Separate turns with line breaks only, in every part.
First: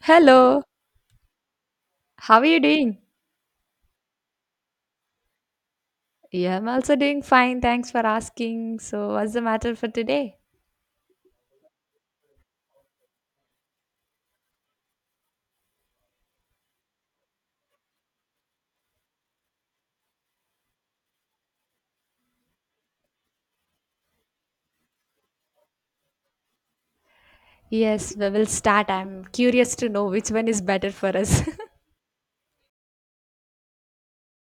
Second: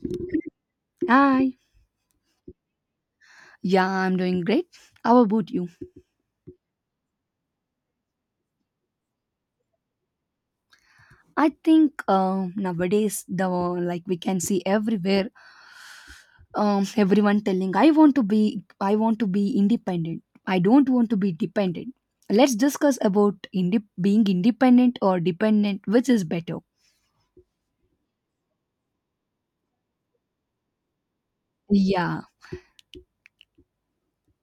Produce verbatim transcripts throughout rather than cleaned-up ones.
Hello,
Hi.
how are you doing?
Yeah, I'm doing great. How about you?
Yeah, I'm also doing fine. Thanks for asking. So, what's the matter for today?
I think uh, nowadays the like we can see everywhere um, everyone telling I want to be I want to be independent. I don't want to be dependent. Let's discuss about inde- being independent or dependent, which is better.
Yes, we will start. I'm curious to know which one is better for us.
Yeah,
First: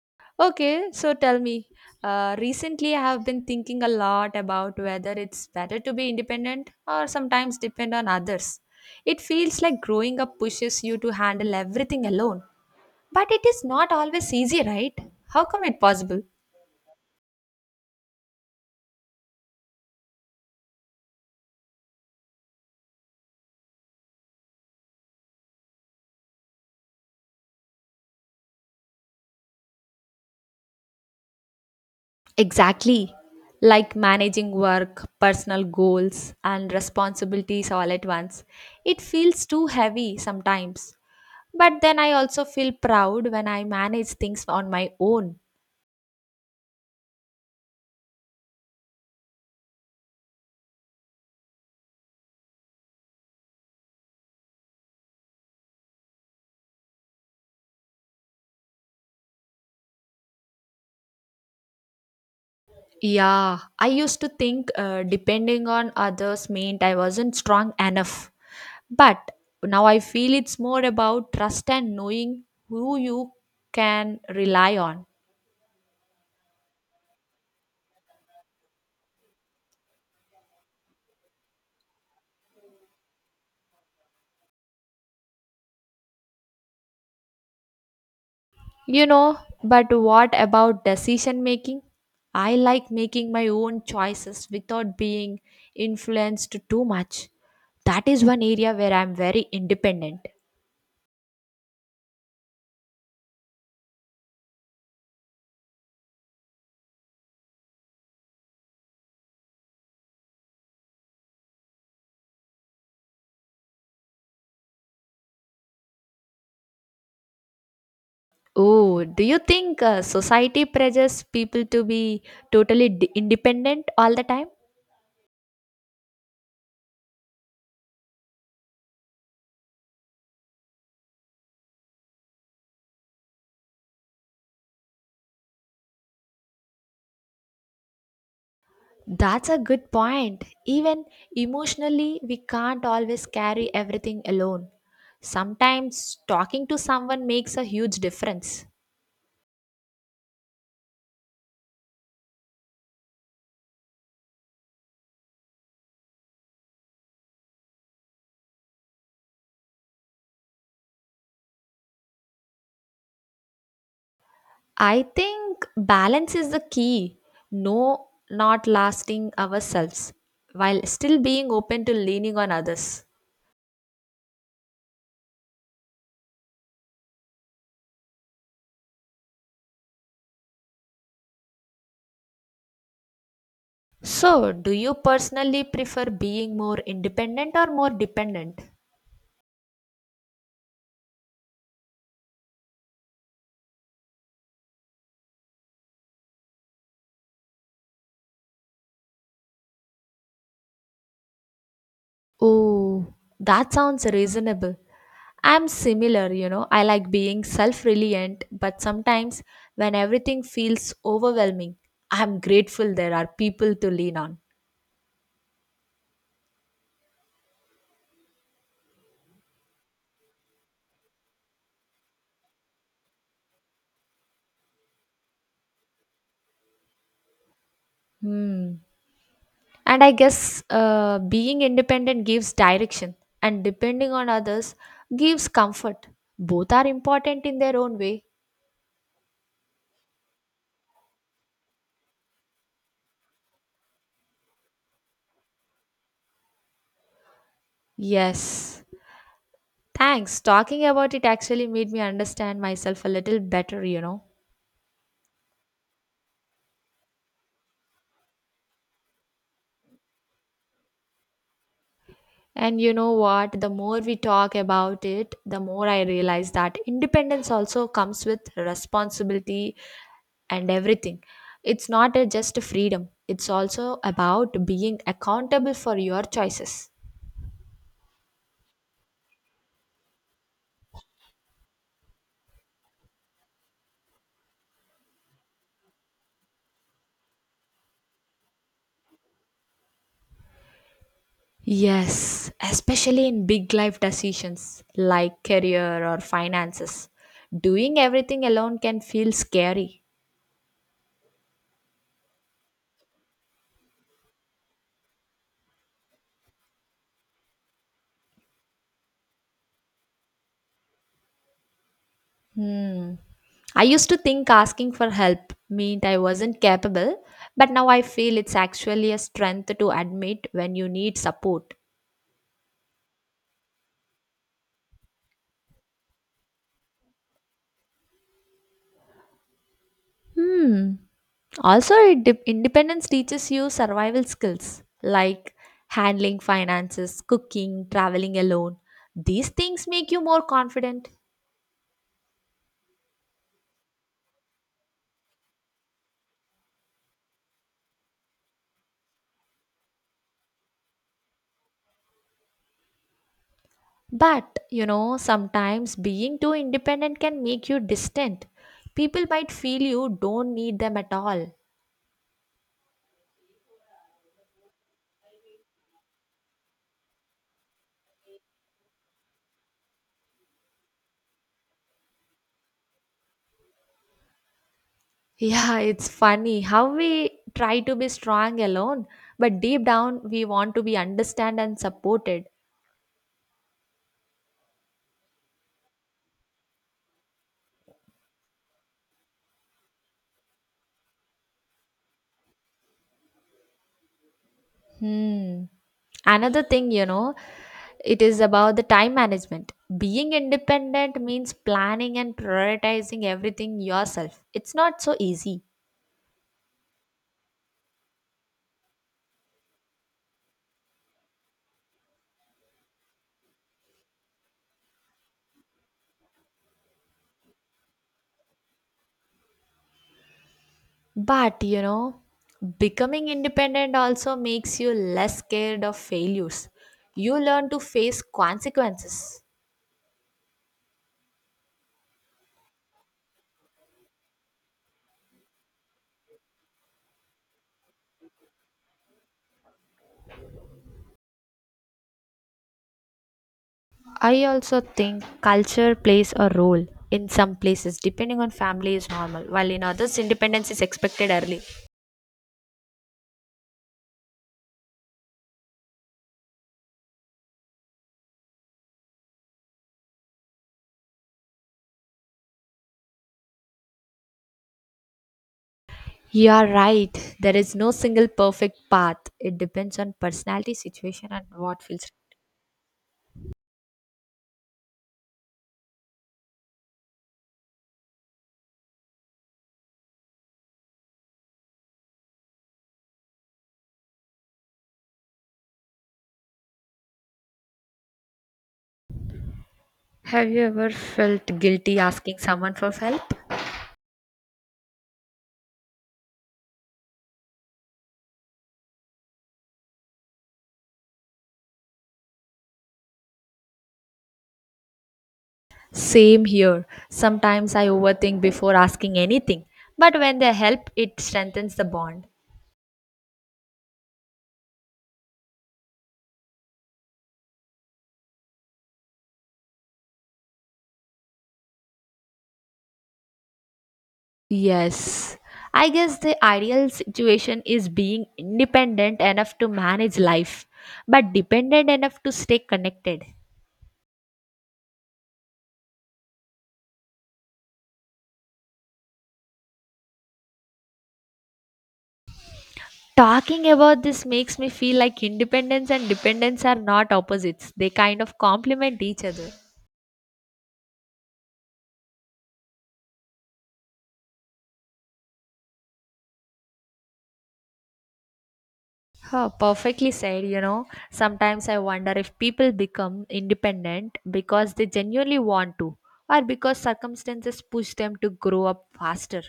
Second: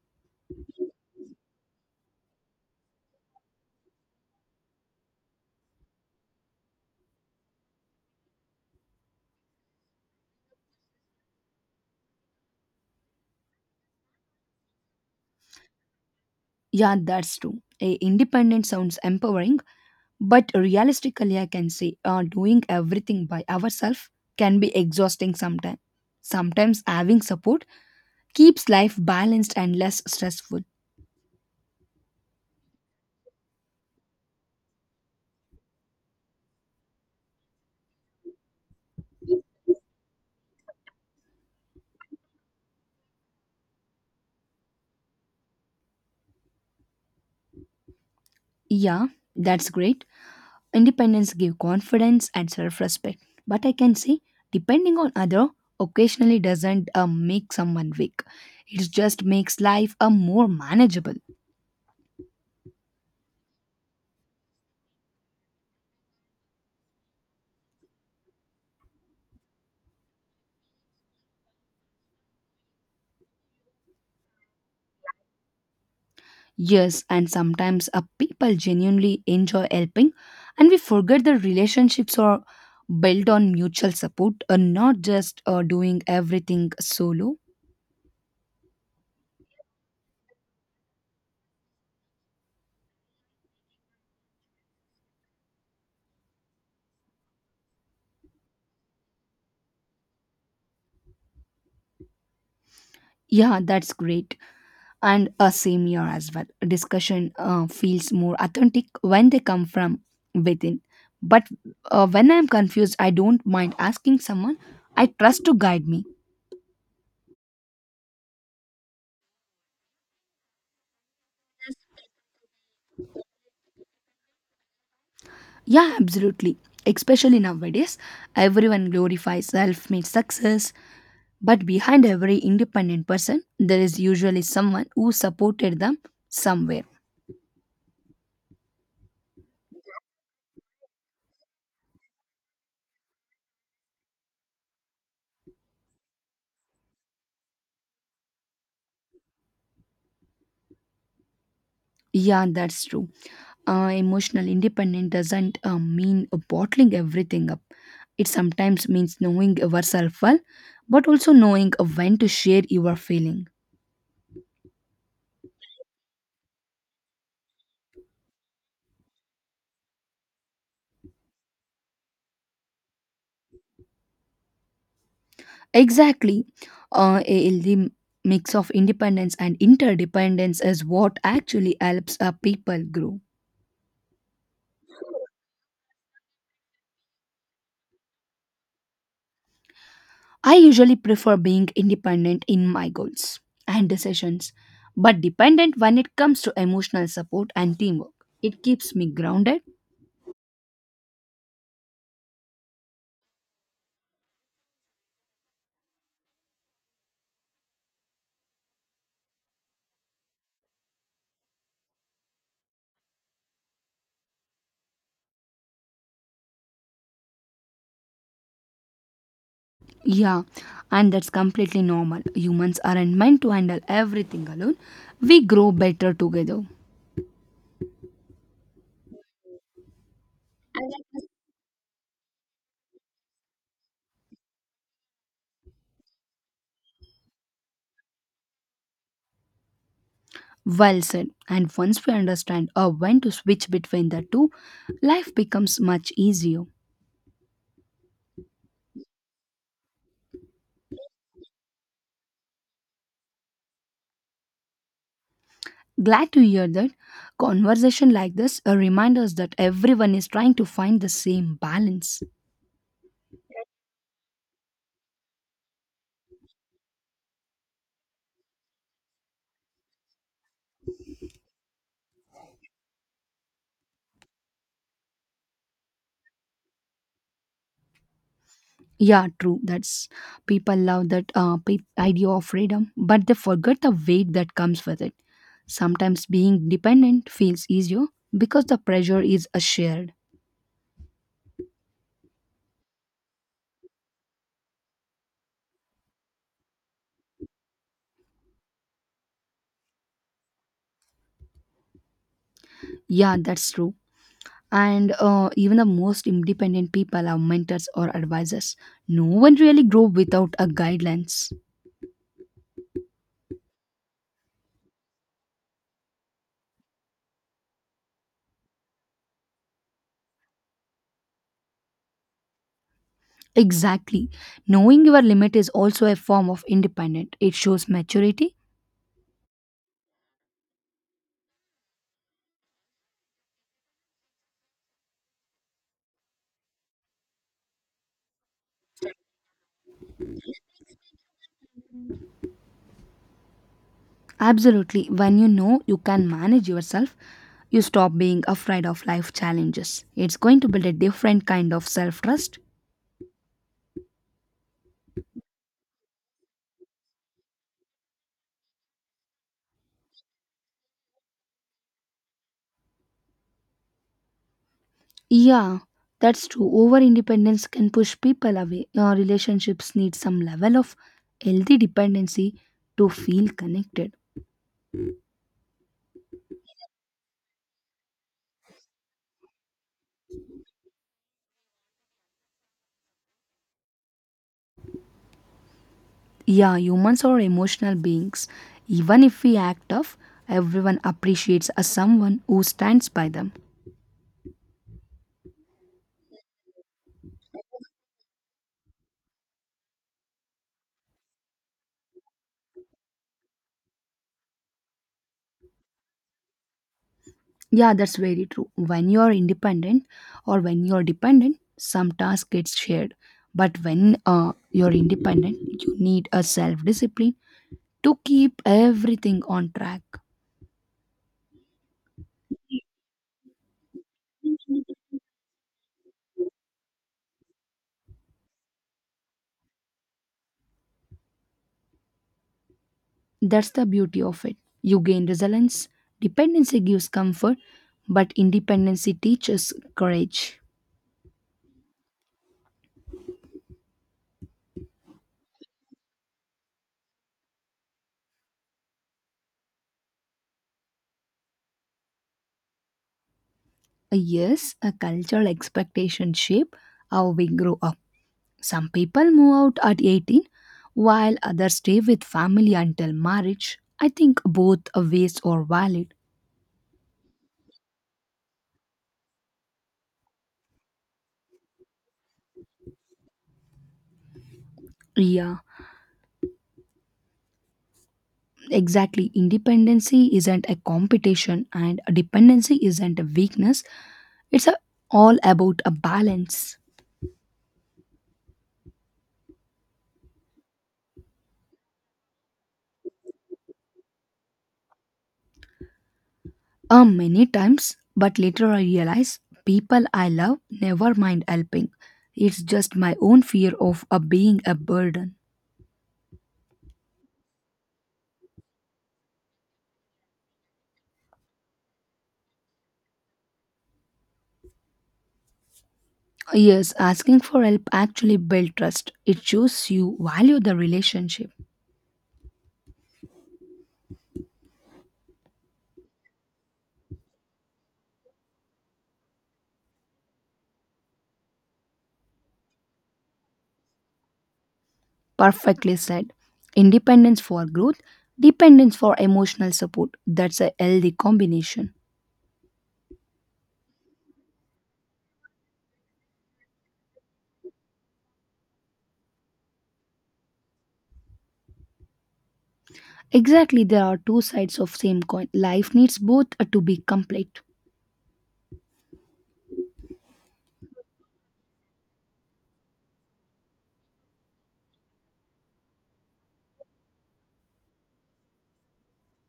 Okay, so tell me. Uh, recently, I have been thinking a lot about whether it's better to be independent or sometimes depend on others. It feels like growing up pushes you to handle everything alone. But it is not always easy, right? How come it possible?
yeah, that's true. A independent sounds empowering, but realistically, I can say uh, doing everything by ourselves can be exhausting sometimes. Sometimes having support keeps life balanced and less stressful.
Exactly. Like managing work, personal goals, and responsibilities all at once. It feels too heavy sometimes. But then I also feel proud when I manage things on my own.
Yeah, that's great. Independence give confidence and self-respect. But I can say depending on other occasionally doesn't uh, make someone weak. It just makes life a more manageable.
Yeah, I used to think uh, depending on others meant I wasn't strong enough. But now I feel it's more about trust and knowing who you can rely on.
Yes, and sometimes uh, people genuinely enjoy helping, and we forget the relationships are built on mutual support and not just uh, doing everything solo.
You know, but what about decision making? I like making my own choices without being influenced too much. That is one area where I'm very independent.
Yeah, that's great. And a same year as well. Discussion uh, feels more authentic when they come from within. But uh, when I'm confused, I don't mind asking someone I trust to guide me.
Oh, do you think uh, society pressures people to be totally d- independent all the time?
Yeah, absolutely. Especially nowadays, everyone glorifies self made success, but behind every independent person, there is usually someone who supported them somewhere.
That's a good point. Even emotionally, we can't always carry everything alone. Sometimes talking to someone makes a huge difference.
Yeah, that's true. Uh, emotional independence doesn't uh, mean bottling everything up. It sometimes means knowing yourself well, but also knowing when to share your feeling.
I think balance is the key. No, not lasting ourselves while still being open to leaning on others.
Exactly. Uh, a healthy mix of independence and interdependence is what actually helps uh, people grow.
So, do you personally prefer being more independent or more dependent?
I usually prefer being independent in my goals and decisions, but dependent when it comes to emotional support and teamwork. It keeps me grounded.
Oh, that sounds reasonable. I'm similar, you know. I like being self reliant, but sometimes when everything feels overwhelming, I'm grateful there are people to lean on.
Yeah, and that's completely normal. Humans aren't meant to handle everything alone. We grow better together.
Hmm. And I guess uh, being independent gives direction, and depending on others gives comfort. Both are important in their own way.
Well said. And once we understand or when to switch between the two, life becomes much easier.
Yes. Thanks. Talking about it actually made me understand myself a little better, you know.
Glad to hear that. Conversation like this uh, remind us that everyone is trying to find the same balance.
And you know what? The more we talk about it, the more I realize that independence also comes with responsibility and everything. It's not a just a freedom, it's also about being accountable for your choices.
Yeah, true. That's people love that uh, pe- idea of freedom, but they forget the weight that comes with it. Sometimes being dependent feels easier because the pressure is uh, shared.
Yes, especially in big life decisions like career or finances. Doing everything alone can feel scary.
Yeah, that's true. And uh, even the most independent people have mentors or advisors. No one really grow without a guidelines.
Hmm. I used to think asking for help meant I wasn't capable, but now I feel it's actually a strength to admit when you need support.
Exactly. Knowing your limit is also a form of independent. It shows maturity.
Hmm. Also, it de- independence teaches you survival skills like handling finances, cooking, traveling alone. These things make you more confident.
Absolutely. When you know you can manage yourself, you stop being afraid of life challenges. It's going to build a different kind of self trust.
But, you know, sometimes being too independent can make you distant. People might feel you don't need them at all.
Yeah, that's true. Over independence can push people away. Uh, relationships need some level of healthy dependency to feel connected.
Yeah, it's funny how we try to be strong alone, but deep down we want to be understood and supported.
Yeah, humans are emotional beings. Even if we act tough, everyone appreciates a someone who stands by them.
Hmm. Another thing, you know, it is about the time management. Being independent means planning and prioritizing everything yourself. It's not so easy.
Yeah, that's very true. When you are independent or when you are dependent, some task gets shared. But when uh, you're independent, you need a self discipline to keep everything on track.
But you know, becoming independent also makes you less scared of failures. You learn to face consequences.
That's the beauty of it. You gain resilience. Dependency gives comfort, but independency teaches courage.
I also think culture plays a role. In some places, depending on family is normal, while in others, independence is expected early.
Uh, Yes, a cultural expectation shape how we grow up. Some people move out at eighteen, while others stay with family until marriage. I think both ways are valid.
You are right. There is no single perfect path. It depends on personality, situation, and what feels.
Yeah, exactly. Independency isn't a competition, and dependency isn't a weakness. It's a, all about a balance.
Have you ever felt guilty asking someone for help?
Uh, many times, but later I realize people I love never mind helping. It's just my own fear of uh, being a burden.
Same here. Sometimes I overthink before asking anything, but when they help, it strengthens the bond.
Yes, asking for help actually builds trust. It shows you value the relationship.
Yes. I guess the ideal situation is being independent enough to manage life, but dependent enough to stay connected.
Perfectly said. Independence for growth, dependence for emotional support. That's a healthy combination.
Talking about this makes me feel like independence and dependence are not opposites, they kind of complement each other.
Exactly, there are two sides of same coin. Life needs both uh, to be complete.
Huh, perfectly said. You know, sometimes I wonder if people become independent because they genuinely want to, or because circumstances push them to grow up faster.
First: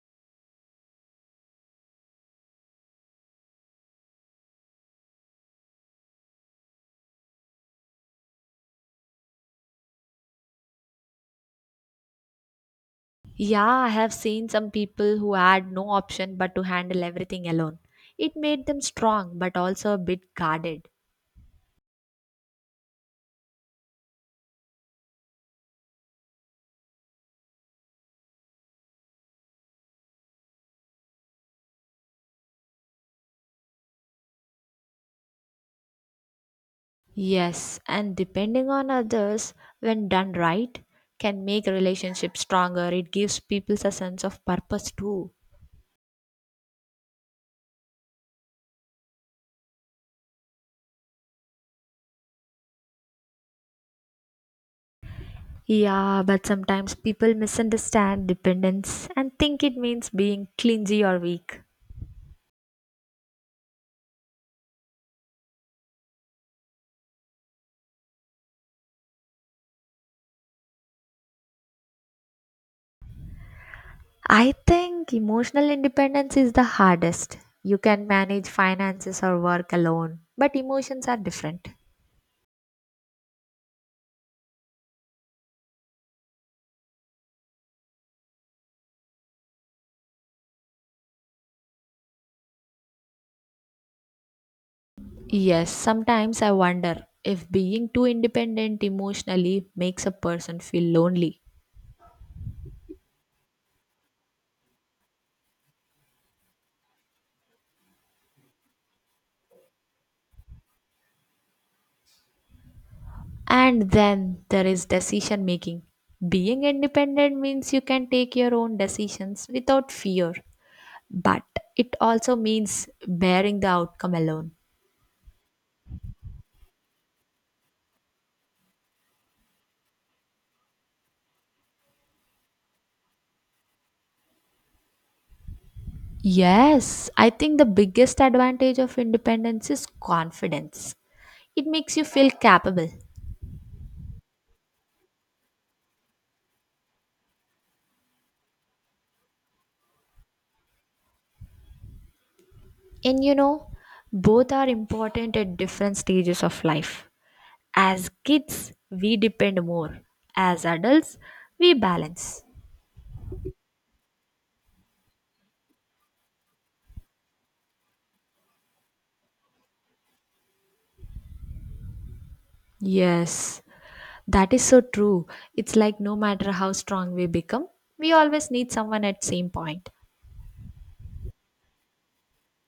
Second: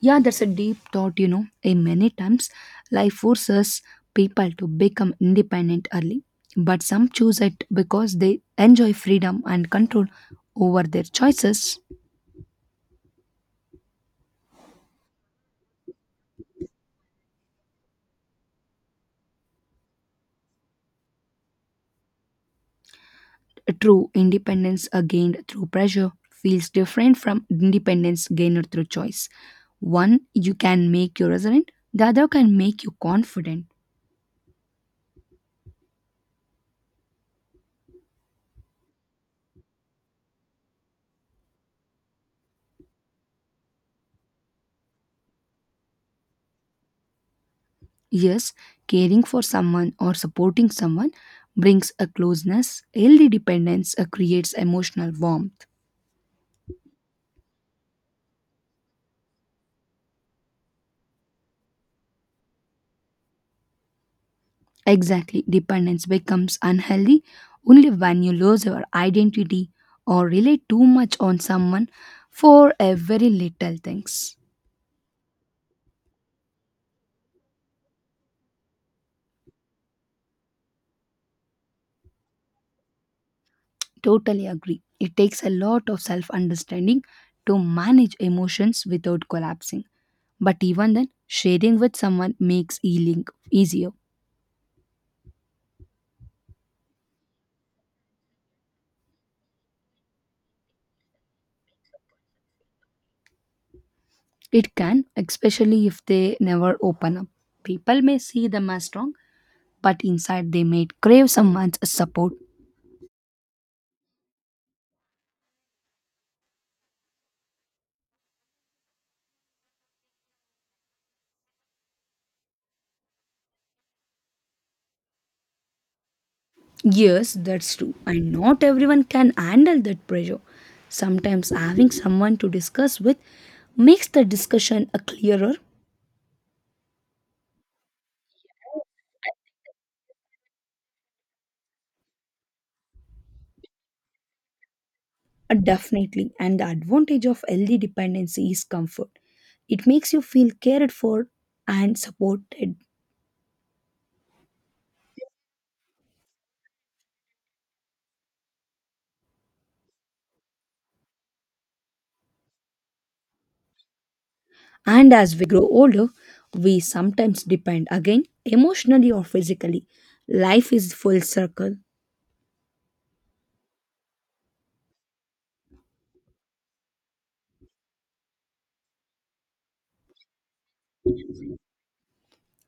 Yeah, that's a deep thought, you know. In many times, life forces people to become independent early, but some choose it because they enjoy freedom and control over their choices.
Yeah, I have seen some people who had no option but to handle everything alone. It made them strong but also a bit guarded.
True independence uh, gained through pressure feels different from independence gained through choice. One, you can make you resilient, the other can make you confident.
Yes, and depending on others, when done right, can make relationships stronger. It gives people a sense of purpose too.
Yes, caring for someone or supporting someone brings a closeness, healthy dependence uh, creates emotional warmth.
Yeah, but sometimes people misunderstand dependence and think it means being clingy or weak.
Exactly, dependence becomes unhealthy only when you lose your identity or rely too much on someone for a very little things.
I think emotional independence is the hardest. You can manage finances or work alone, but emotions are different.
Totally agree. It takes a lot of self understanding to manage emotions without collapsing. But even then, sharing with someone makes healing easier.
Yes, sometimes I wonder if being too independent emotionally makes a person feel lonely.
It can, especially if they never open up. People may see them as strong, but inside they may crave someone's support.
And then there is decision making. Being independent means you can take your own decisions without fear, but it also means bearing the outcome alone.
Yes, that's true. And not everyone can handle that pressure. Sometimes having someone to discuss with makes the discussion a clearer.
Yes, I think the biggest advantage of independence is confidence. It makes you feel capable.
Uh, definitely. And the advantage of healthy dependency is comfort. It makes you feel cared for and supported.
And you know, both are important at different stages of life. As kids, we depend more. As adults, we balance.
And as we grow older, we sometimes depend again emotionally or physically. Life is full circle.
Yes, that is so true. It's like no matter how strong we become, we always need someone at same point.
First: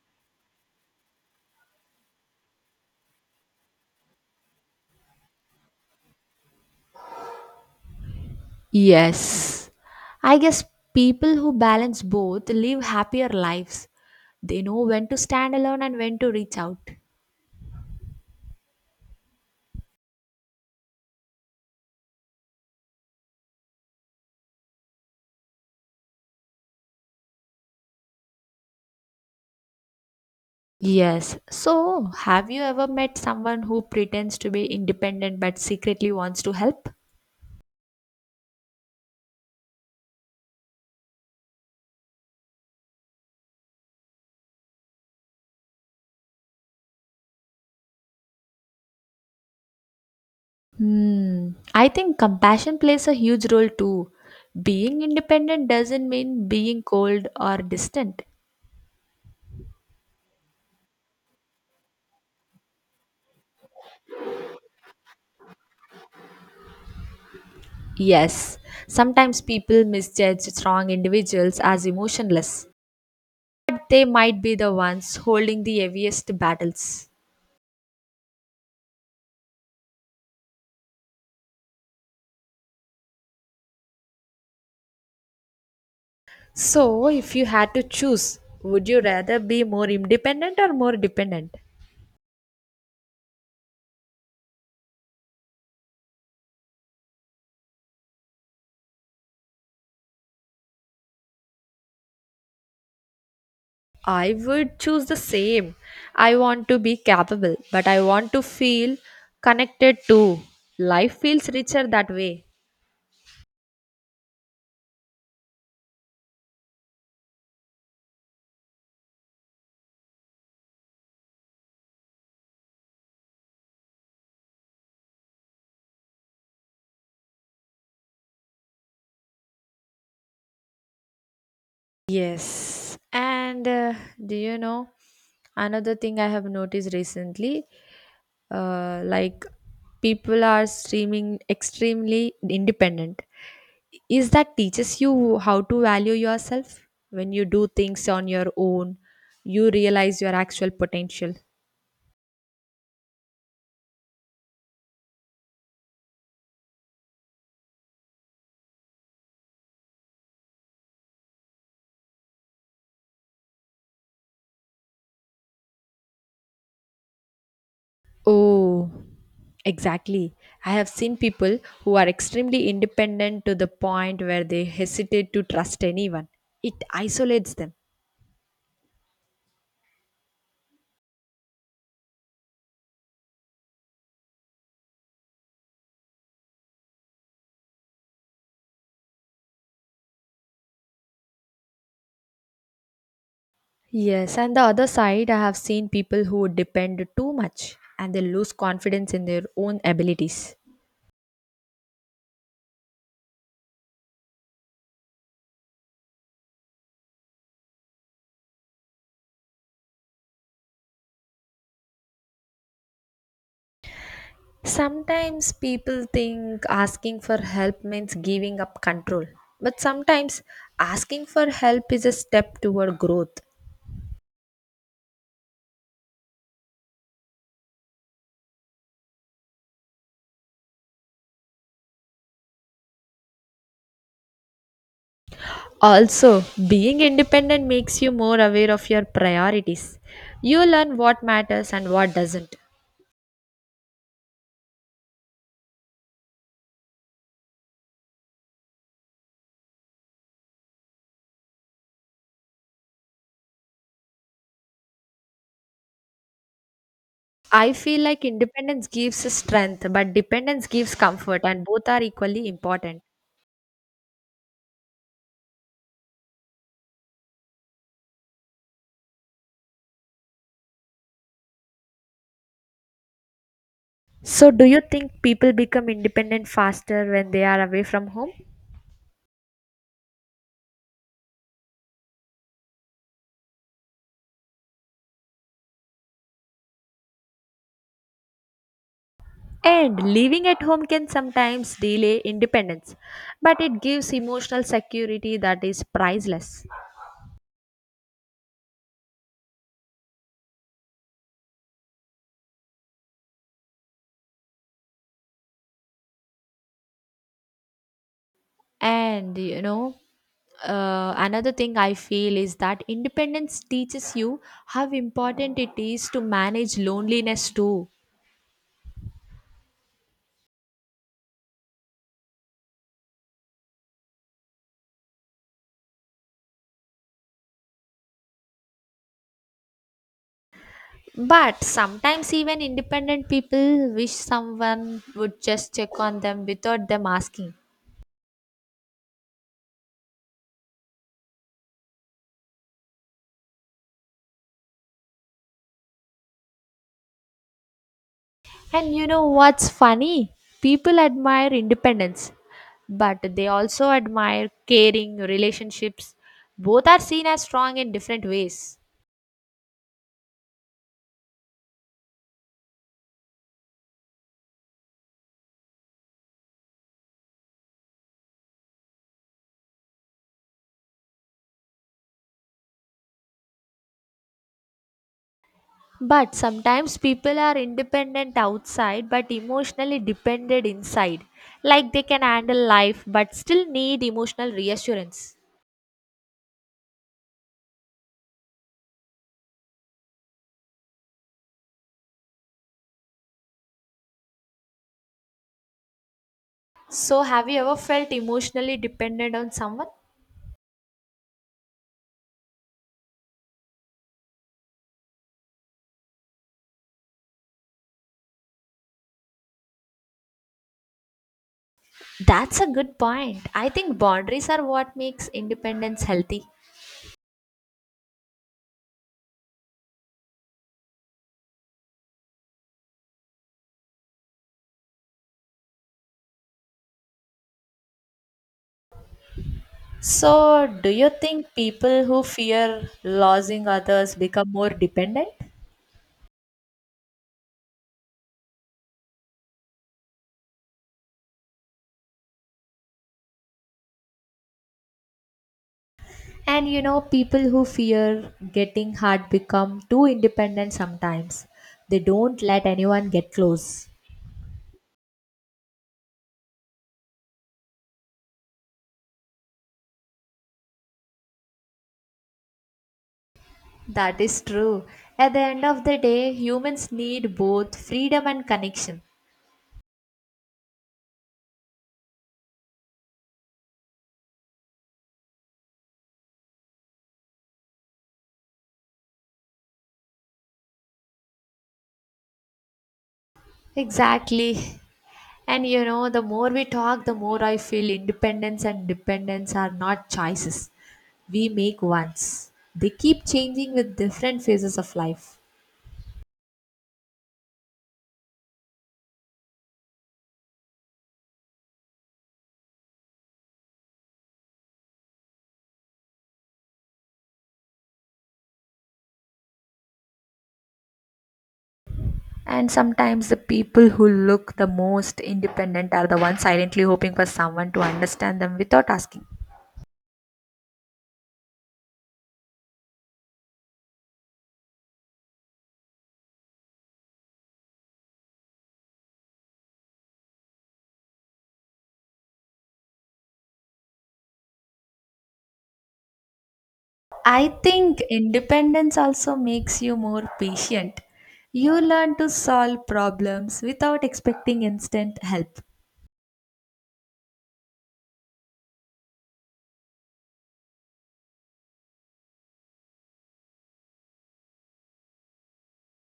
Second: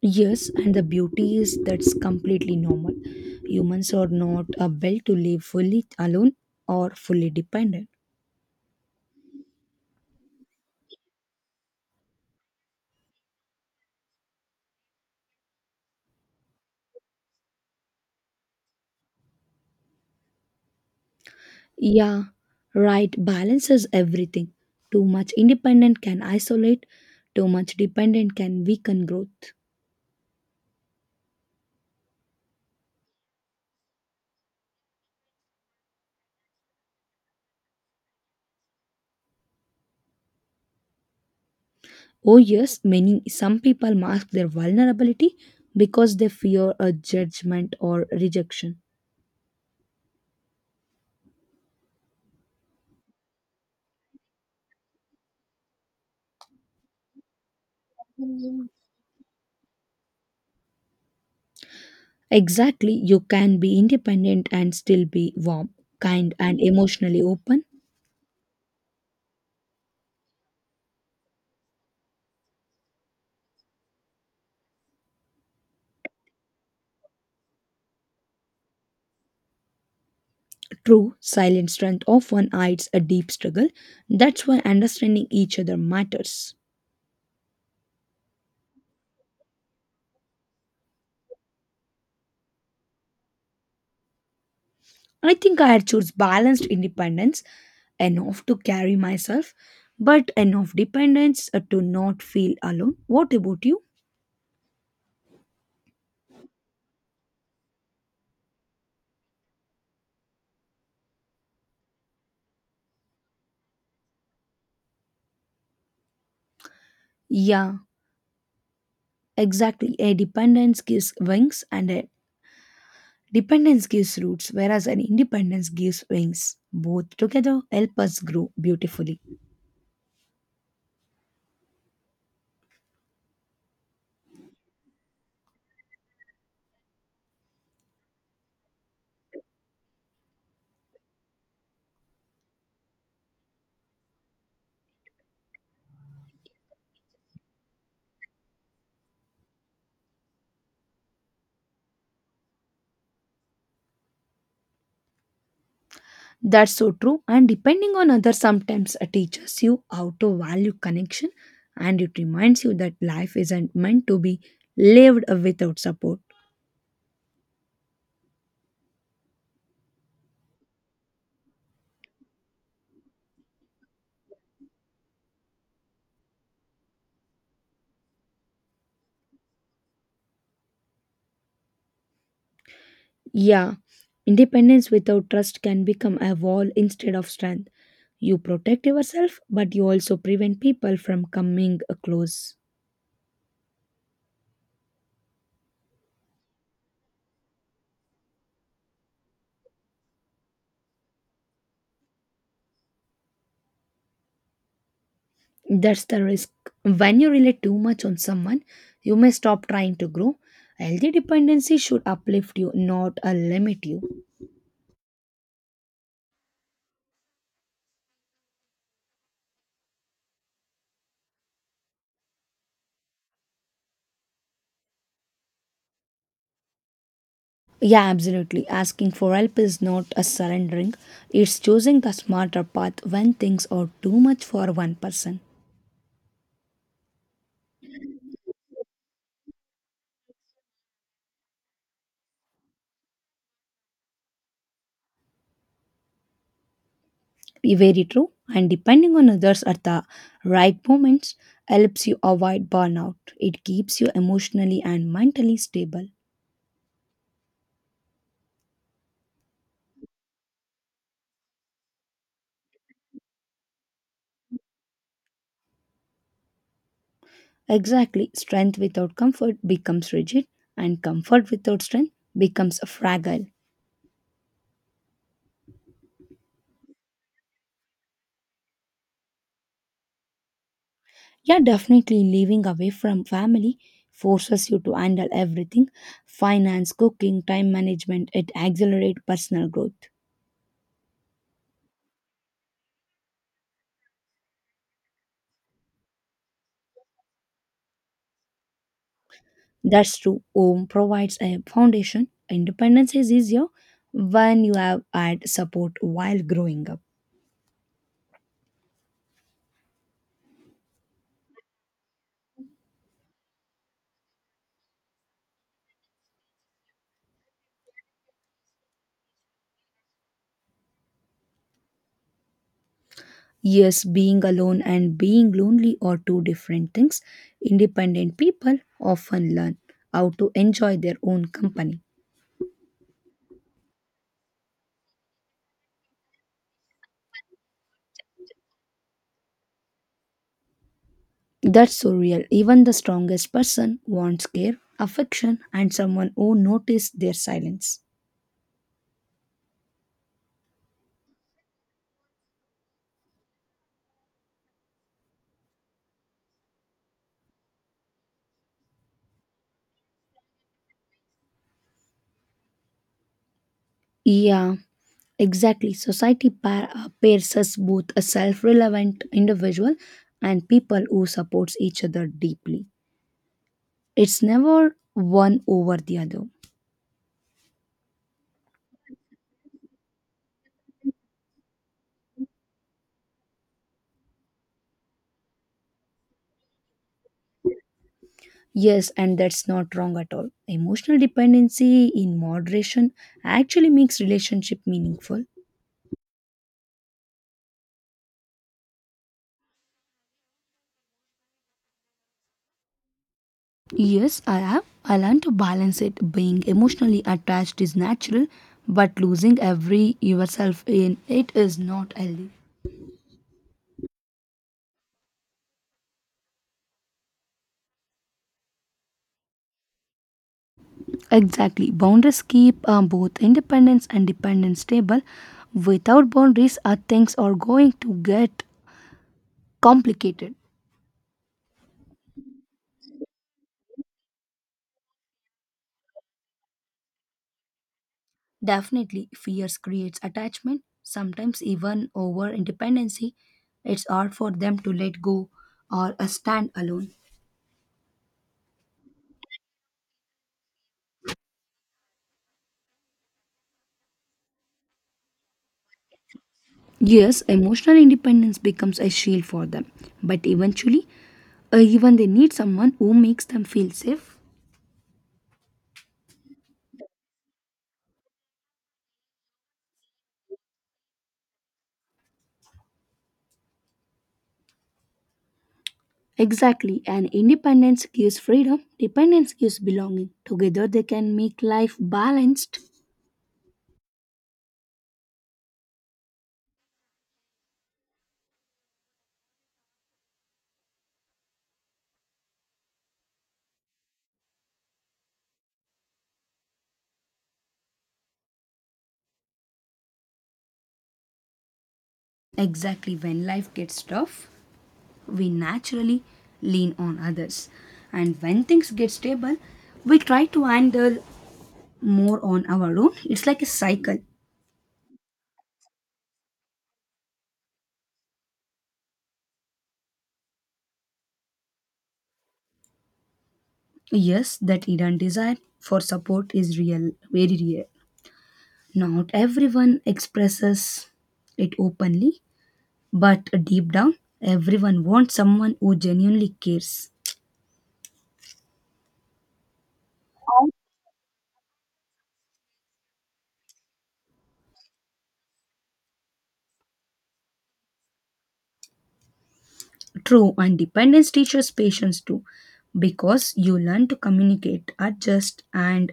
Yes, and the beauty is that's completely normal. Humans are not able to live fully alone or fully dependent.
Yes. I guess people who balance both live happier lives. They know when to stand alone and when to reach out.
Yeah, right. Balance is everything. Too much independent can isolate, too much dependent can weaken growth.
Yes. So, have you ever met someone who pretends to be independent but secretly wants to help?
Oh, yes, many some people mask their vulnerability because they fear a judgment or rejection.
Hmm. I think compassion plays a huge role too. Being independent doesn't mean being cold or distant.
Exactly, you can be independent and still be warm, kind, and emotionally open.
Yes. Sometimes people misjudge strong individuals as emotionless, but they might be the ones holding the heaviest battles.
True, silent strength often hides a deep struggle. That's why understanding each other matters.
So, if you had to choose, would you rather be more independent or more dependent?
I think I choose balanced independence, enough to carry myself, but enough dependence uh, to not feel alone. What about you?
I would choose the same. I want to be capable, but I want to feel connected too. Life feels richer that way.
Yeah, exactly. A dependence gives wings and a dependence gives roots, whereas an independence gives wings. Both together help us grow beautifully.
Yes. And uh, do you know another thing I have noticed recently? Uh, like people are streaming extremely independent. Is that teaches you how to value yourself when you do things on your own? You realize your actual potential.
That's so true. And depending on others, sometimes it teaches you how to value connection and it reminds you that life isn't meant to be lived without support.
Oh, exactly. I have seen people who are extremely independent to the point where they hesitate to trust anyone. It isolates them.
Yeah, independence without trust can become a wall instead of strength. You protect yourself, but you also prevent people from coming close.
Yes, and the other side, I have seen people who depend too much and they lose confidence in their own abilities.
That's the risk. When you rely too much on someone, you may stop trying to grow. Healthy dependency should uplift you, not uh, limit you.
Sometimes people think asking for help means giving up control, but sometimes asking for help is a step toward growth.
Yeah, absolutely. Asking for help is not a surrendering, it's choosing the smarter path when things are too much for one person.
Also, being independent makes you more aware of your priorities. You learn what matters and what doesn't.
Very true. And depending on others at the right moments helps you avoid burnout. It keeps you emotionally and mentally stable.
I feel like independence gives strength, but dependence gives comfort, and both are equally important.
Exactly. Strength without comfort becomes rigid, and comfort without strength becomes fragile.
So, do you think people become independent faster when they are away from home?
Yeah, definitely living away from family forces you to handle everything, finance, cooking, time management. It accelerates personal growth.
And living at home can sometimes delay independence, but it gives emotional security that is priceless.
That's true. Home provides a foundation. Independence is easier when you have had support while growing up.
And you know, uh, another thing I feel is that independence teaches you how important it is to manage loneliness too.
Yes, being alone and being lonely are two different things. Independent people often learn how to enjoy their own
But
company.
sometimes, even independent people wish someone would just check on them without them asking.
That's so real. Even the strongest person wants care, affection, and someone who notices their silence.
And you know what's funny? People admire independence, but they also admire caring relationships. Both are seen as strong in different ways.
Yeah, exactly. Society pair, uh, pairs us both a self-relevant individual and people who supports each other deeply. It's never one over the
But
other.
sometimes people are independent outside but emotionally dependent inside. Like they can handle life but still need emotional reassurance.
Yes, and that's not wrong at all. Emotional dependency in moderation actually makes relationship meaningful.
So, have you ever felt emotionally dependent on someone?
Yes, I have. I learned to balance it. Being emotionally attached is natural, but losing every yourself in it is not healthy.
That's a good point. I think boundaries are what makes independence healthy.
Exactly. Boundaries keep um, both independence and dependence stable. Without boundaries, uh, things are going to get complicated.
So, do you think people who fear losing others become more dependent?
Definitely, fears creates attachment. Sometimes even over independency, it's hard for them to let go or uh,
And
stand
you know,
alone.
people who fear getting hurt become too independent sometimes. They don't let anyone get close.
Yes, emotional independence becomes a shield for them, but eventually, uh, even they need someone who makes them feel
That
safe.
is true. At the end of the day, humans need both freedom and connection.
Exactly, and independence gives freedom, dependence gives belonging. Together, they can make life balanced.
Exactly. And you know, the more we talk, the more I feel independence and dependence are not choices we make once. They keep changing with different phases of life.
Exactly, when life gets tough, we naturally lean on others, and when things get stable, we try to handle more on
And
our own.
sometimes the
It's like a
people who
cycle.
look the most independent are the ones silently hoping for someone to understand them without asking.
Yes, that hidden desire for support is real, very real. Not everyone expresses it openly, but deep down, everyone wants someone who genuinely cares.
I think independence also makes you more patient. You learn to solve problems without expecting instant help.
True, and dependence teaches patience too, because you learn to communicate, adjust, and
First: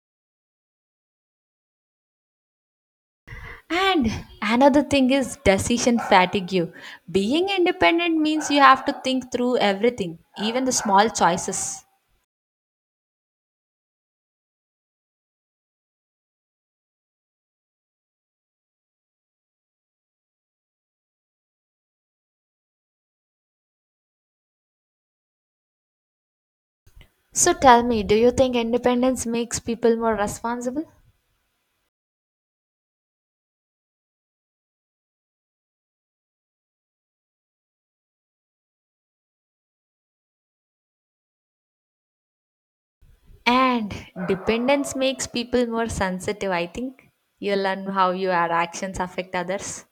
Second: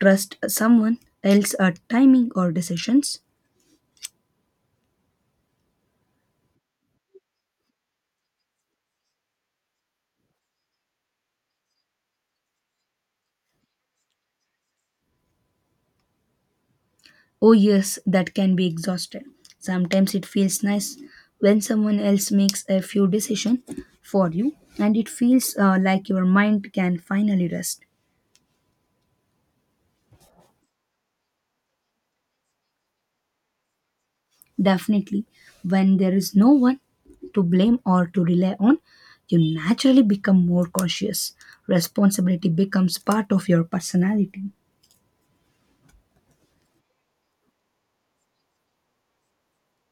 trust someone else at timing or decisions.
And another thing is decision fatigue. Being independent means you have to think through everything, even the small choices.
Oh, yes, that can be exhausted. Sometimes it feels nice when someone else makes a few decisions for you, and it feels uh, like your mind can finally
So tell
rest.
me, do you think independence makes people more responsible?
Definitely, when there is no one to blame or to rely on, you naturally become more cautious. Responsibility becomes part of your
And
personality.
dependence makes people more sensitive, I think. You learn how your actions affect others.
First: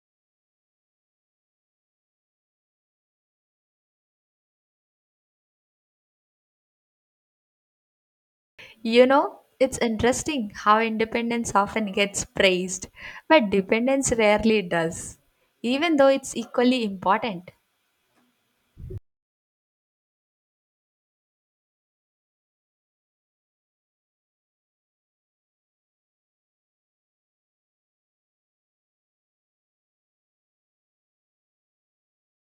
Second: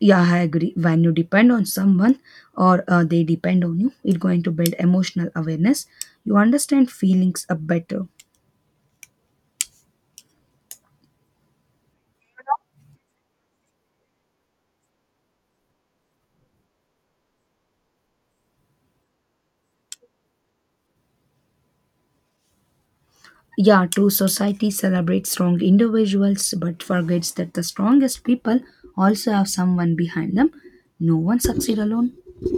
Yeah, I agree. When you depend on someone or uh, they depend on you, it's going to build emotional awareness. You understand feelings uh, better.
You know, it's interesting how independence often gets praised, but dependence rarely does, even though it's equally important.
Yeah, true. Society celebrates strong individuals but forgets that the strongest people also have someone behind them. No one succeeds alone.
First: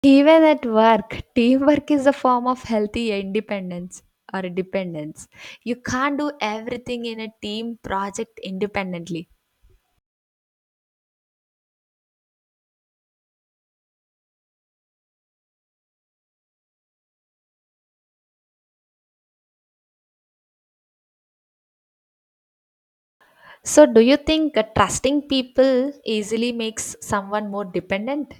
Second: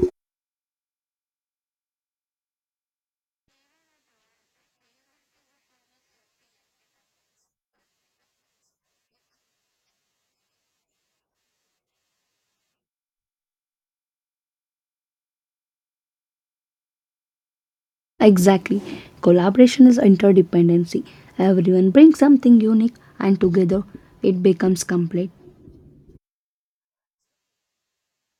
Even at work, teamwork is a form of healthy independence or dependence. You can't do everything in a team project independently.
Exactly. Collaboration is interdependency. Everyone brings something unique and together
So, do you
it
think uh,
becomes
trusting
complete.
people easily makes someone more dependent?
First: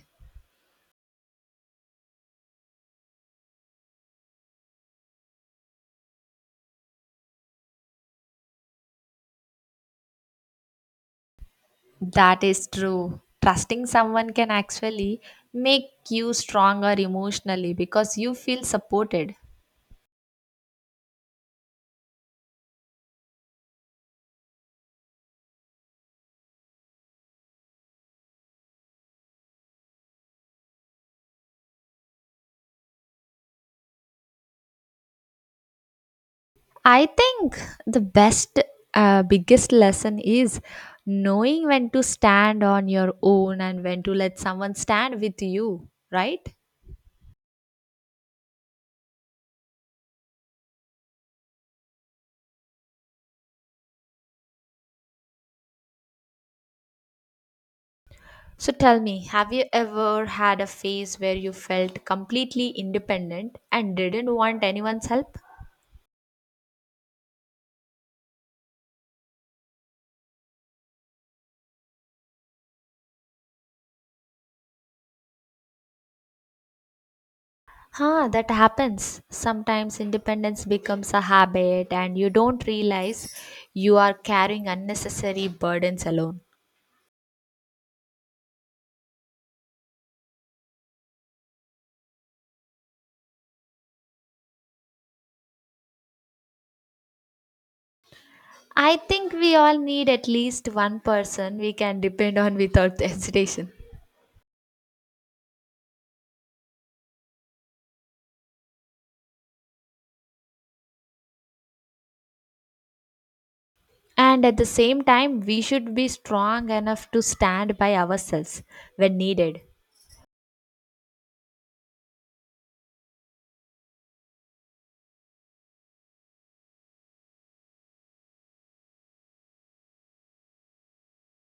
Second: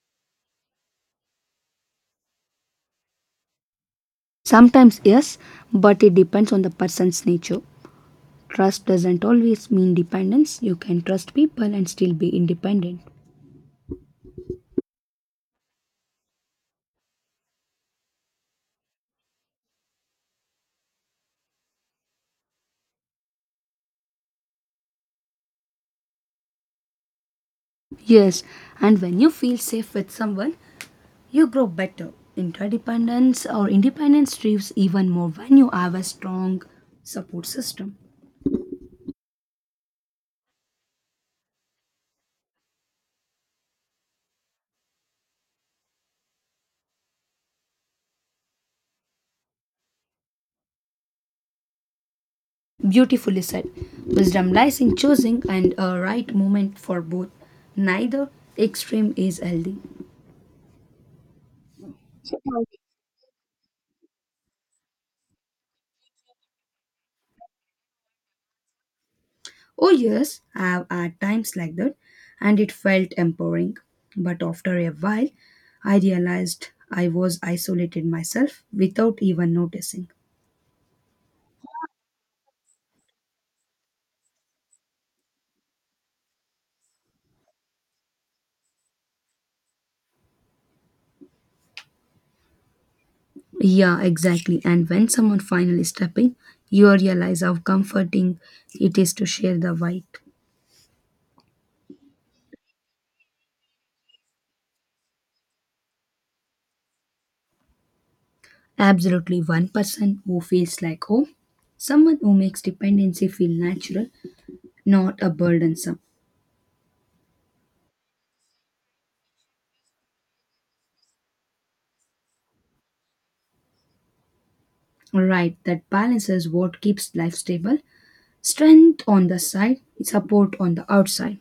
Sometimes, yes, but it depends on the person's nature. Trust doesn't always mean dependence. You can trust people and still be
That is
independent.
true. Trusting someone can actually make you stronger emotionally because you feel supported.
Yes, and when you feel safe with someone, you grow better. Interdependence or independence thrives even more when you have a strong
I
support
think
system.
the best, uh, biggest lesson is knowing when to stand on your own and when to let someone stand with you, right?
Beautifully said. Wisdom lies in choosing and a right moment for both. Neither
So tell
extreme
me,
is
have you
healthy.
ever had a phase where you felt completely independent and didn't want anyone's help?
Oh yes, I have had times like that and it felt empowering. But after a while, I realized I was isolated
Huh, that
myself without
happens.
even
Sometimes
noticing.
independence becomes a habit and you don't realize you are carrying unnecessary burdens alone.
Yeah, exactly. And when someone finally steps in, you realize how comforting it
I
is to
think we
share the
all
white.
need at least one person we can depend on without hesitation.
Absolutely, one person who feels like home, someone who makes dependency feel natural,
And at the same
not a
time, we should
burdensome.
be strong enough to stand by ourselves when needed.
Right, that balance is what keeps life stable. Strength on the side, support on the outside.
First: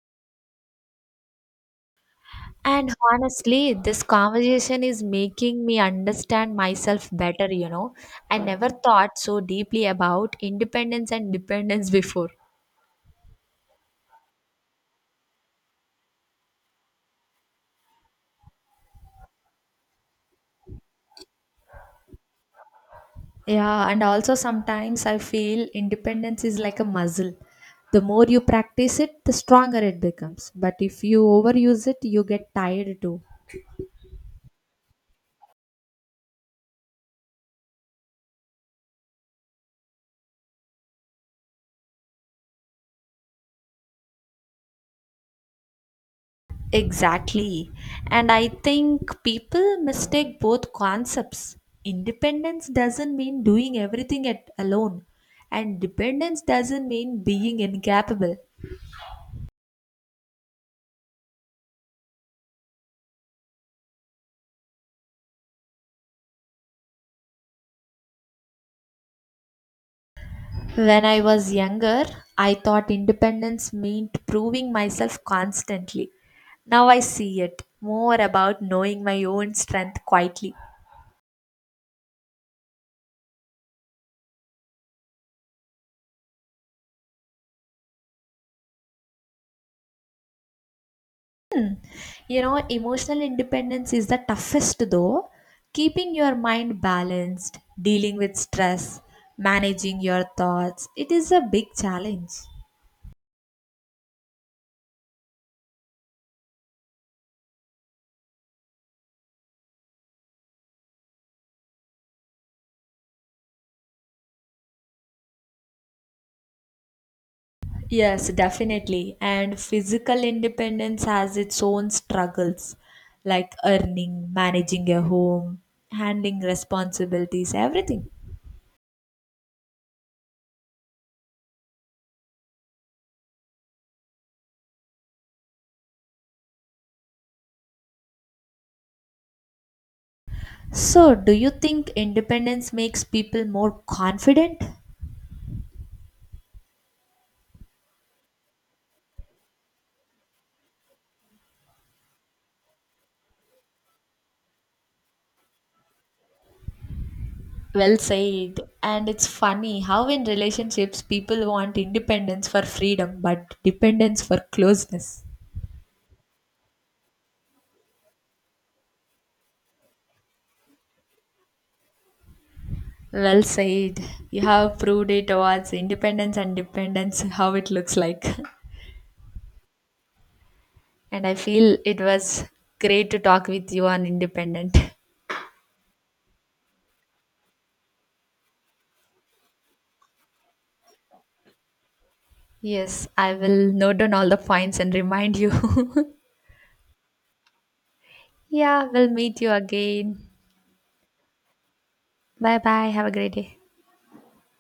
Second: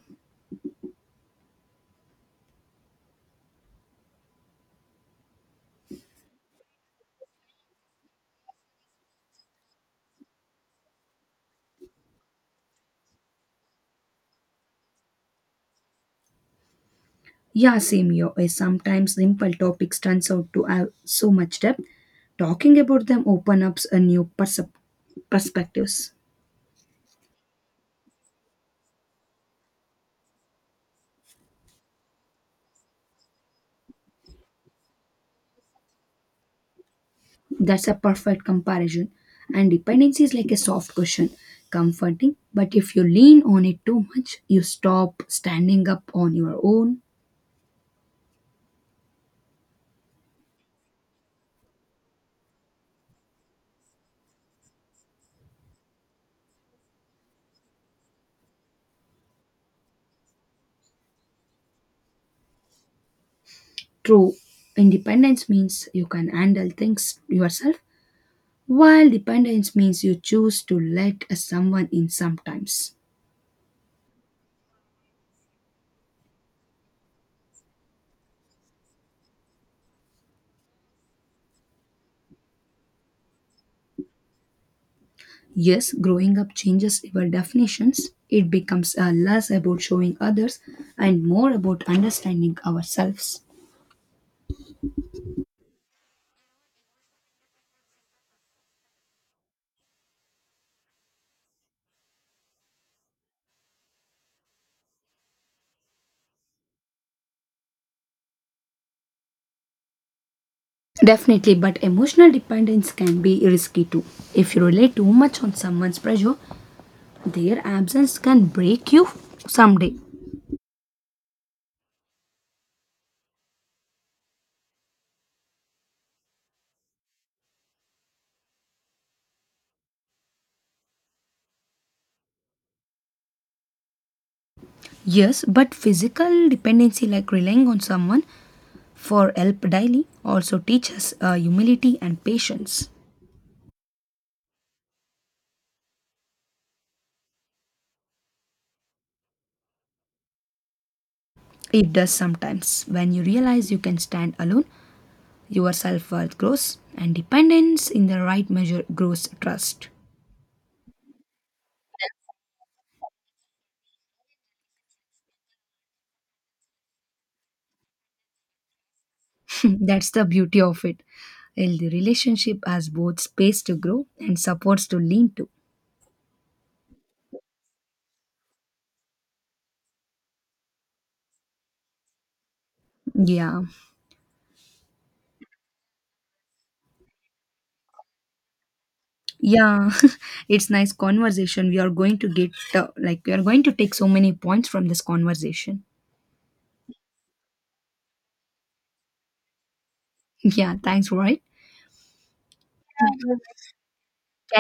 And honestly, this conversation is making me understand myself better, you know. I never thought so deeply about independence and dependence before.
Yeah, same here. Eh, sometimes simple topics turns out to have so much depth. Talking about them open up
Yeah,
a
and
new
also
percep-
sometimes I feel
perspectives.
independence is like a muscle. The more you practice it, the stronger it becomes. But if you overuse it, you get tired too.
That's a perfect comparison. And dependency is like a soft cushion, comforting, but if you lean on it too much, you stop standing up on your own.
Exactly. And I think people mistake both concepts. Independence doesn't mean doing everything at alone, and dependence doesn't mean being incapable.
True, independence means you can handle things yourself, while dependence means you choose to
When I
let
was
someone
younger,
in
I thought
sometimes.
independence meant proving myself constantly. Now I see it more about knowing my own strength quietly.
Yes, growing up changes your definitions. It becomes uh, less about showing others and more about
You
understanding
know, emotional
ourselves.
independence is the toughest though. Keeping your mind balanced, dealing with stress, managing your thoughts, it is a big challenge.
Definitely, but emotional dependence can be risky too. If you rely too much on someone's pressure, their absence
Yes,
can break you
definitely. And
someday.
physical independence has its own struggles, like earning, managing a home, handling responsibilities, everything.
Yes, but physical dependency, like relying on someone for help daily, also teaches
So, do
uh,
you think
humility and
independence
patience.
makes people more confident?
It does sometimes. When you realize you can stand alone, your self worth grows, and dependence
Well
in the right
said.
measure
And
grows
it's funny
trust.
how in relationships people want independence for freedom but dependence for closeness.
That's the beauty of it. Healthy relationship has both
Well
space to
said.
grow and
You have
supports to
proved it
lean to.
towards independence and dependence, how it looks like. And I feel it was great to talk
Yeah,
with you on independent.
yeah, it's nice conversation. We are going to get uh,
Yes,
like we
I
are going to
will
take
note
so
down all
many
the
points
points
from
and
this
remind you.
conversation.
Yeah, we'll meet you again.
Yeah, thanks, right?
Bye bye. Have a great day.